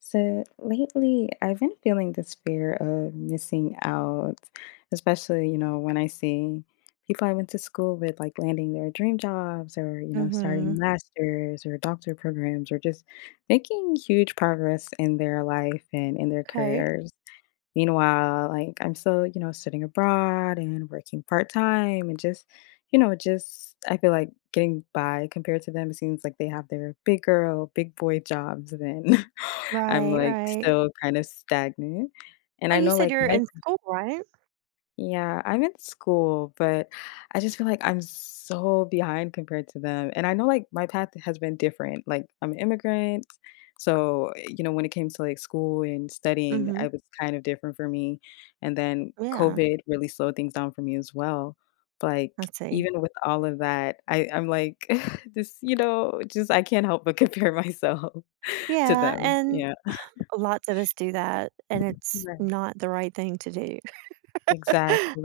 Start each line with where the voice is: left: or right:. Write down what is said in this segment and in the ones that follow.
left: So lately, I've been feeling this fear of missing out, especially, when I see people I went to school with like landing their dream jobs or starting
right: Mhm.
left: masters or doctor programs or just making huge progress in their life and in their
right: Okay.
left: careers. Meanwhile, like I'm still, studying abroad and working part-time and just I feel like getting by compared to them. It seems like they have their big girl, big boy jobs then. I'm,
right: Right,
left: like,
right: right.
left: still kind of stagnant, and I
right: Well, you
left: know,
right: said
left: like,
right: you're
left: my
right: in school, right?
left: Yeah, I'm in school, but I just feel like I'm so behind compared to them, and I know, like, my path has been different, like, I'm an immigrant, so, when it came to, like, school and studying,
right: Mhm.
left: it was kind of different for me, and then
right: Yeah,
left: COVID really slowed things down for me as well, but,
right: I
left: like,
right: see.
left: even with all of that, I'm, like, just I can't help but compare myself to
right: Yeah,
left: them.
right: and
left: Yeah.
right: lots of us do that, and it's
left: Right.
right: not the right thing to do.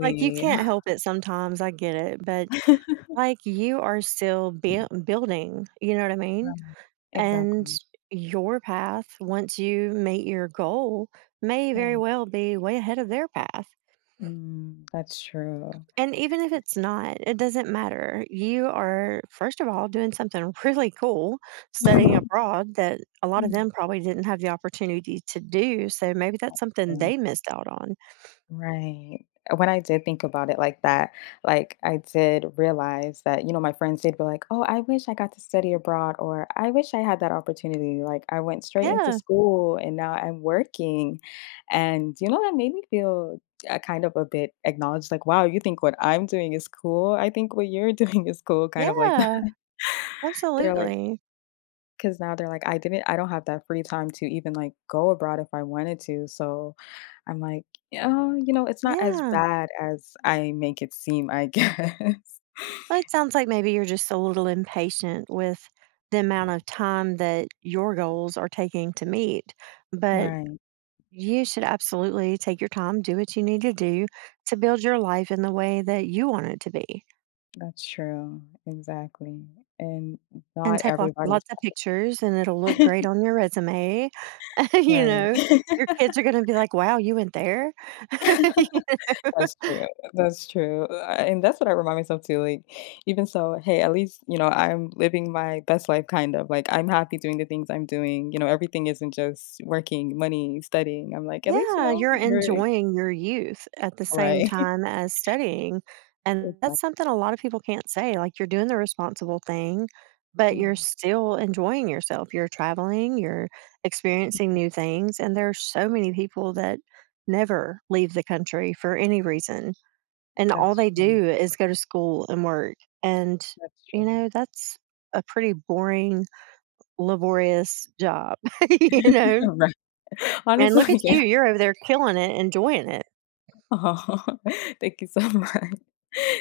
right: Like, you can't help it sometimes, I get it, but, like, you are still building, you know what I mean?
left: Right.
right: And
left: Exactly.
right: your path, once you meet your goal, may very
left: Right.
right: well be way ahead of their path.
left: Mm, that's true.
right: And even if it's not, it doesn't matter. You are, first of all, doing something really cool, studying abroad that a lot
left: Mm,
right: of them probably didn't have the opportunity to do. So maybe that's
left: that's
right: something
left: true.
right: they missed out on.
left: Right. When I did think about it like that, like I did realize that, my friends did be like, oh, I wish I got to study abroad, or I wish I had that opportunity. Like I went straight into
right: Yeah.
left: school and now I'm working. And that made me feel kind of a bit acknowledged, like, wow, you think what I'm doing is cool? I think what you're doing is cool, kind of like that.
right: Yeah.
left: They're like,
right: Absolutely.
left: 'Cause now they're like, I don't have that free time to even, like, go abroad if I wanted to, so I'm like, "Oh, it's not as
right: Yeah.
left: bad as I make it seem, I guess."
right: Well, it sounds like maybe you're just a little impatient with the amount of time that your goals are taking to meet, but
left: Right,
right: you should absolutely take your time, do what you need to do to build your life in the way that you want it to be.
left: that's true, exactly, and
right: And
left: not
right: take lot
left: everybody's.
right: lots of pictures, and it'll look great on your resume, you
left: Right.
right: know? Your kids are gonna be like, "Wow, you went there?"
left: That's true, that's true, and that's what I remind myself too, like, even so, hey, at least, I'm living my best life kind of, like, I'm happy doing the things I'm doing, everything isn't just working, money, studying, I'm like, at least,
right: Yeah, you're
left: you're
right: enjoying your youth at the same
left: right.
right: time as studying, and that's
left: Exactly,
right: something a lot of people can't say, like, you're doing the responsible thing, but
left: yeah,
right: you're still enjoying yourself. You're traveling, you're experiencing new things, and there are so many people that never leave the country for any reason, and all
left: that's
right: they
left: true,
right: do is go to school and work. And,
left: that's
right: you
left: true.
right: know, that's a pretty boring, laborious job, you know?
left: Right,
right: And look
left: honestly,
right: at
left: yeah.
right: you, you're over there killing it, enjoying it.
left: Oh, thank you so much.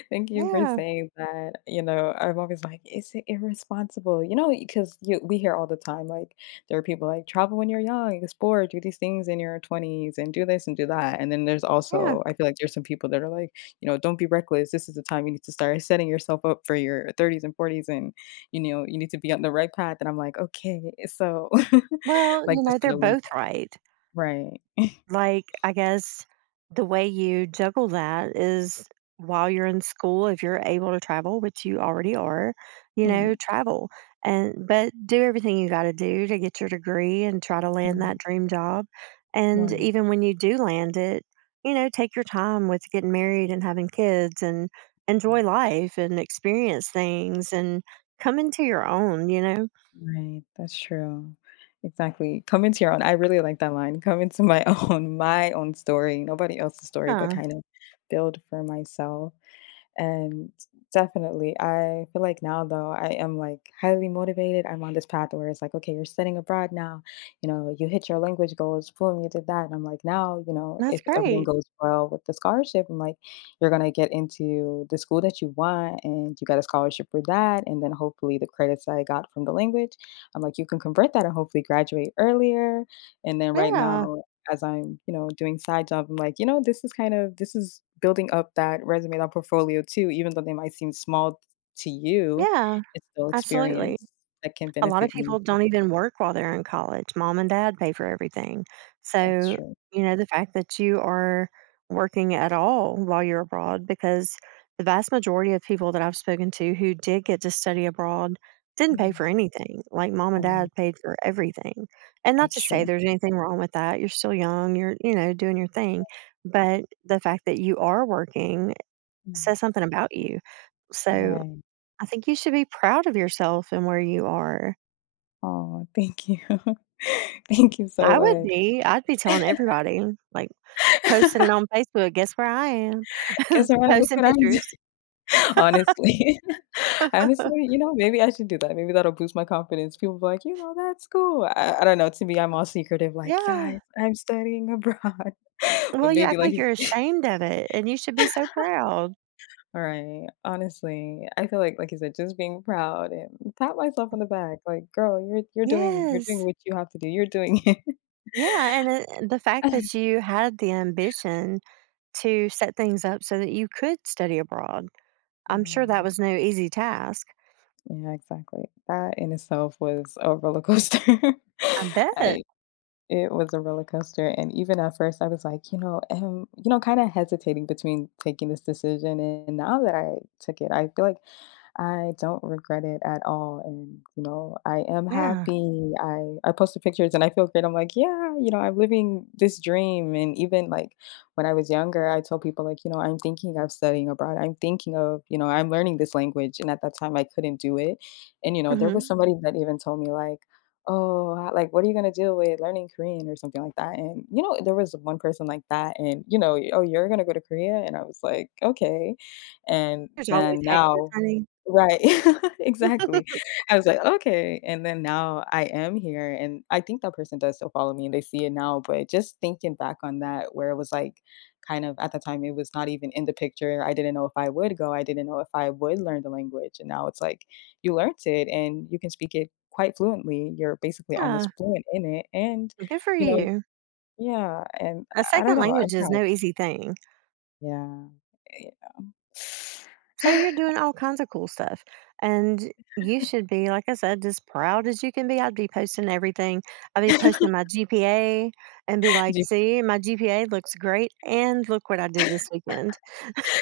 left: Thank you for
right: Yeah,
left: saying that. You know, I'm always like, is it irresponsible? You know, because we hear all the time, like, there are people like, travel when you're young, explore, do these things in your 20s, and do this and do that. And then there's
right: yeah.
left: also, I feel like there's some people that are like, don't be reckless. This is the time you need to start setting yourself up for your 30s and 40s. And you need to be on the right path. And I'm like, okay. So,
right: Well,
left: like,
right: you know,
left: just in
right: they're
left: a limbo.
right: both right.
left: Right.
right: Like, I guess the way you juggle that is while you're in school, if you're able to travel, which you already are, you
left: Mm,
right: know, travel and but do everything you got to do to get your degree and try to land that
left: mm.
right: dream job. And
left: Right.
right: even when you do land it, you know, take your time with getting married and having kids and enjoy life and experience things and come into your own, you know?
left: Right, that's true. Exactly. Come into your own. I really like that line. Come into my own, my own story, nobody else's story, but
right: Yeah,
left: kind of build for myself. And definitely, I feel like now though, I am like highly motivated. I'm on this path where it's like, okay, you're studying abroad now. You know, you hit your language goals, boom, you did that. And I'm like, now,
right: that's
left: if everything
right: great.
left: goes well with the scholarship, I'm like, you're gonna get into the school that you want and you got a scholarship for that. And then hopefully the credits I got from the language, I'm like, you can convert that and hopefully graduate earlier. And then right
right: Yeah,
left: now as I'm, doing side job, I'm like, this is building up that resume, that portfolio too, even though they might seem small to you,
right: yeah,
left: it's still
right: absolutely.
left: experience that can
right: A lot of
left: benefit me.
right: people don't even work while they're in college. Mom and dad pay for everything.
left: That's
right: So,
left: true.
right: you know, the fact that you are working at all while you're abroad, because the vast majority of people that I've spoken to who did get to study abroad didn't pay for
left: Yeah.
right: anything. Like mom and dad
left: Um,
right: paid for everything. And not to
left: that's
right: say
left: true.
right: there's anything wrong with that. You're still young, you're, you know, doing your thing. But the fact that you are working
left: Mm,
right: says something about you. So
left: right.
right: I think you should be proud of yourself and where you are.
left: Oh, thank you. Thank you so
right: I would
left: much.
right: be. I'd be telling everybody, like, posting it on Facebook, "Guess where I am?"
left: Guess what? Look
right: Posting
left: what I'm
right: pictures.
left: honestly. Honestly, maybe I should do that. Maybe that'll boost my confidence. People be like, "You know, that's cool." I don't know, to me, I'm all secretive, like,
right: Yeah.
left: "Guys, I'm studying abroad." But
right: Well, you
left: maybe
right: act
left: like
right: like you're
left: you
right: ashamed of it, and you should be so proud.
left: all right, honestly, I feel like you said, just being proud and pat myself on the back, like, "Girl, you're doing
right: Yes.
left: what you have to do. You're doing it."
right: Yeah, and it the fact that you had the ambition to set things up so that you could study abroad. I'm sure
left: Yeah.
right: that was no easy task.
left: Yeah, exactly. That in itself was a roller coaster.
right: I
left: I
right: bet.
left: It was a roller coaster, and even at first, I was like, kind of hesitating between taking this decision, and now that I took it, I feel like I don't regret it at all, and, I am
right: Yeah.
left: happy. I post the pictures and I feel great. I'm like, "Yeah, you know, I'm living this dream," and even, like, when I was younger, I told people, like, "I'm thinking of studying abroad. I'm thinking of" "I'm learning this language," and at that time, I couldn't do it, and, there was
right: Mhm.
left: somebody that even told me, like, "Oh, ho like, what are you gonna do with learning Korean?" or something like that, and, there was one person like that and, "Oh, you're gonna go to Korea?" and I was like, "Okay," and
right: There's always
left: then
right: haters,
left: now.
right: honey.
left: Right. Exactly. I was like, "Okay," and then now I am here, and I think that person does still follow me and they see it now, but just thinking back on that where it was, like, kind of at the time, it was not even in the picture, I didn't know if I would go, I didn't know if I would learn the language, and now it's like, you learned it and you can speak it quite fluently, you're basically
right: Yeah.
left: almost fluent in it, and,
right: Good for
left: you know
right: you.
left: yeah, and
right: A
left: I don't
right: second
left: know, I'm
right: language is
left: proud.
right: no easy thing.
left: Yeah. Yeah.
right: So you're doing all kinds of cool stuff. And you should be, like I said, as proud as you can be. I'd be posting everything. I'd be posting my GPA and be like,
left: Do
right: see, my GPA looks great. And look what I did this weekend.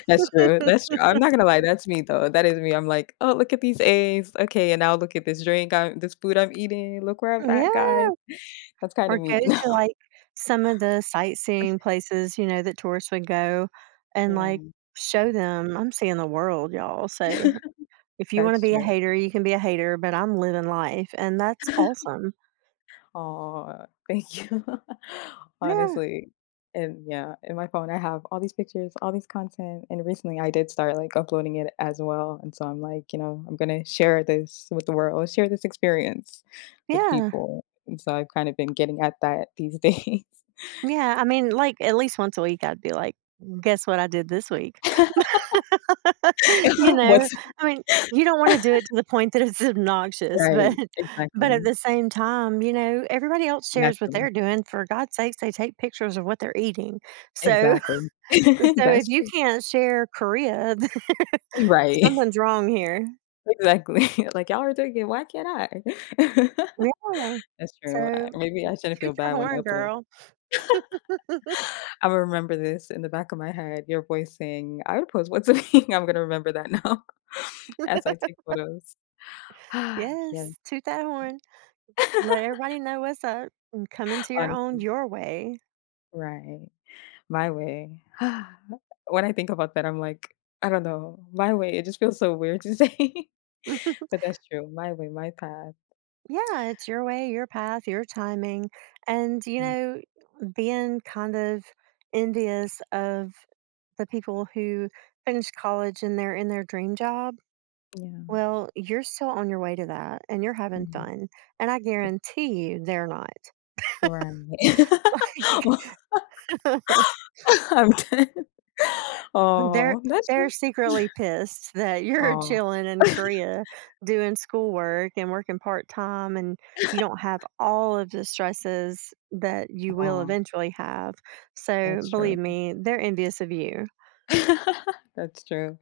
left: That's true, that's true. I'm not gonna lie, that's me though, that is me. I'm like, "Oh, look at these A's. Okay, and now look at this food I'm eating. Look where I'm at, guys."
right: Yeah.
left: That's kinda
right: Or go
left: me.
right: to like some of the sightseeing places, you know, that tourists would go and like
left: Yeah.
right: show them I'm seeing the world, y'all. So if you want to
left: That's
right: be a
left: true.
right: hater, you can be a hater, but I'm living life. And that's awesome.
left: Oh, thank you.
right: Yeah.
left: Honestly. And yeah, in my phone, I have all these pictures, all these content, and recently I did start, like, uploading it as well, and so I'm like, I'm gonna share this with the world, share this experience with
right: Yeah.
left: people, and so I've kind of been getting at that these days.
right: Yeah, I mean, like, at least once a week, I'd be like, "Guess what I did this week?" You know?
left: What's
right: I mean, you don't wanna do it to the point that it's obnoxious, but
left: Right,
right: but at
left: exactly,
right: the same time, you know, everybody else shares what
left: naturally,
right: they're doing. For God's sakes, they take pictures of what they're eating. So
left: exactly.
right: so if
left: That's
right: you
left: true.
right: can't share Korea, then
left: Right,
right: something's wrong here.
left: exactly. Like, "Y'all are doing it, why can't I?"
right: Yeah.
left: That's true, I
right: So
left: maybe I shouldn't feel
right: toot
left: bad
right: your
left: when I
right: horn,
left: upload.
right: girl.
left: I am remember this in the back of my head, your voice saying, "I would post what's something" I'm gonna remember that now as I take photos. Yes.
right: Yes, toot that horn. Let everybody know what's up and come into your own
left: Honestly,
right: your way.
left: right, my way. When I think about that, I'm like, I don't know, my way, it just feels so weird to say. But that's true. My way, my path.
right: Yeah, it's your way, your path, your timing. And, you
left: Mm.
right: know, being kind of envious of the people who finish college and they're in their dream job,
left: Yeah.
right: well, you're still on your way to that and you're having
left: Mm.
right: fun. And I guarantee you they're not.
left: Right. I'm done.
right: They're
left: Oh, that's true.
right: they're secretly pissed that you're
left: Oh,
right: chilling in Korea doing schoolwork and working part time, and you don't have all of the stresses that you will
left: oh,
right: eventually have. So
left: that's true.
right: believe me, they're envious of you.
left: That's true.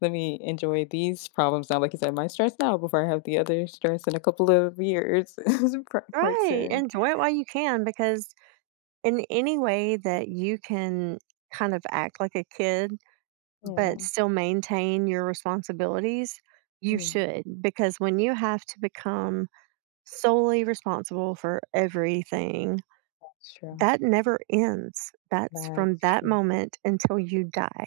left: Let me enjoy these problems now. Like you said, my stress now before I have the other stress in a couple of years, quite
right: Right.
left: soon.
right: Enjoy it while you can because in any way that you can kind of act like a kid
left: Yeah.
right: but still maintain your responsibilities, you
left: Mm.
right: should. Because when you have to become solely responsible for everything.
left: That's true.
right: That never ends. That's from
left: That's
right: that
left: true.
right: moment until you die.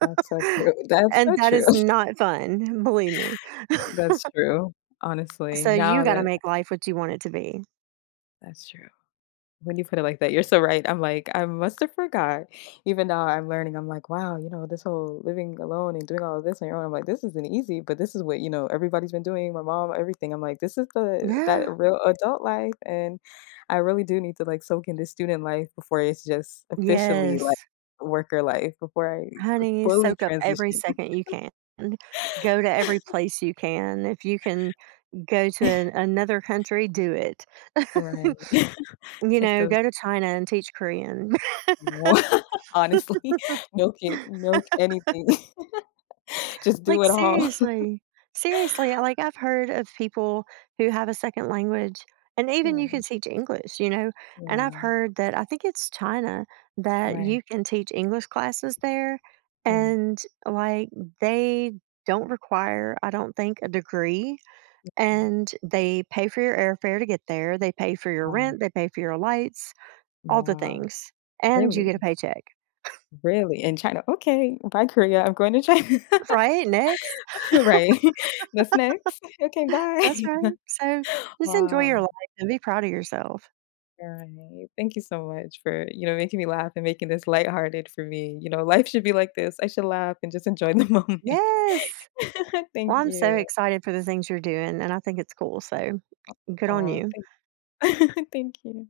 left: That's so true. That's
right: And
left: so
right: that
left: true.
right: is not fun, believe me.
left: That's true. Honestly,
right: So you
left: now
right: gotta
left: that
right: make life what you want it to be.
left: that's true. When you put it like that, you're so right. I'm like, I must have forgot. Even now I'm learning, I'm like, wow, this whole living alone and doing all of this on your own. I'm like, this isn't easy, but this is what, everybody's been doing, my mom, everything. I'm like, this is the that
right: Yeah.
left: real adult life. And I really do need to like soak in this student life before it's just officially like
right: Yes.
left: worker life, before I
right: Honey,
left: fully
right: soak up every
left: transition.
right: second you can. Go to every place you can. If you can go to an another country, do it.
left: Right.
right: You
left: Take
right: know,
left: those
right: go to China and teach Korean.
left: wa- honestly. Milk it, milk anything. Just do
right: Like,
left: it all.
right: seriously. Seriously, like, I've heard of people who have a second language, and even you
left: Yeah.
right: can teach English, you know, and I've
left: Yeah.
right: heard that I think it's China that
left: Right,
right: you can teach English classes there,
left: yeah.
right: and, like, they don't require, I don't think, a degree, and they pay for your airfare to get there, they pay for your
left: Wow,
right: rent, they pay for your lights, all the
left: wow,
right: things, and you get a
left: really?
right: paycheck.
left: Really? In China, "Okay, bye, Korea, I'm going to China."
right: Right? Next.
left: Right. That's next. "Okay,
right: That's
left: bye."
right: right. So just enjoy your
left: Wow,
right: life and be proud of yourself.
left: alright. Thank you so much for, making me laugh and making this lighthearted for me, life should be like this, I should laugh and just enjoy the moment.
right: Yes. Well,
left: Thank
right: I'm so
left: you.
right: excited for the things you're doing, and I think it's cool. So good on
left: Oh.
right: you.
left: thank thank you.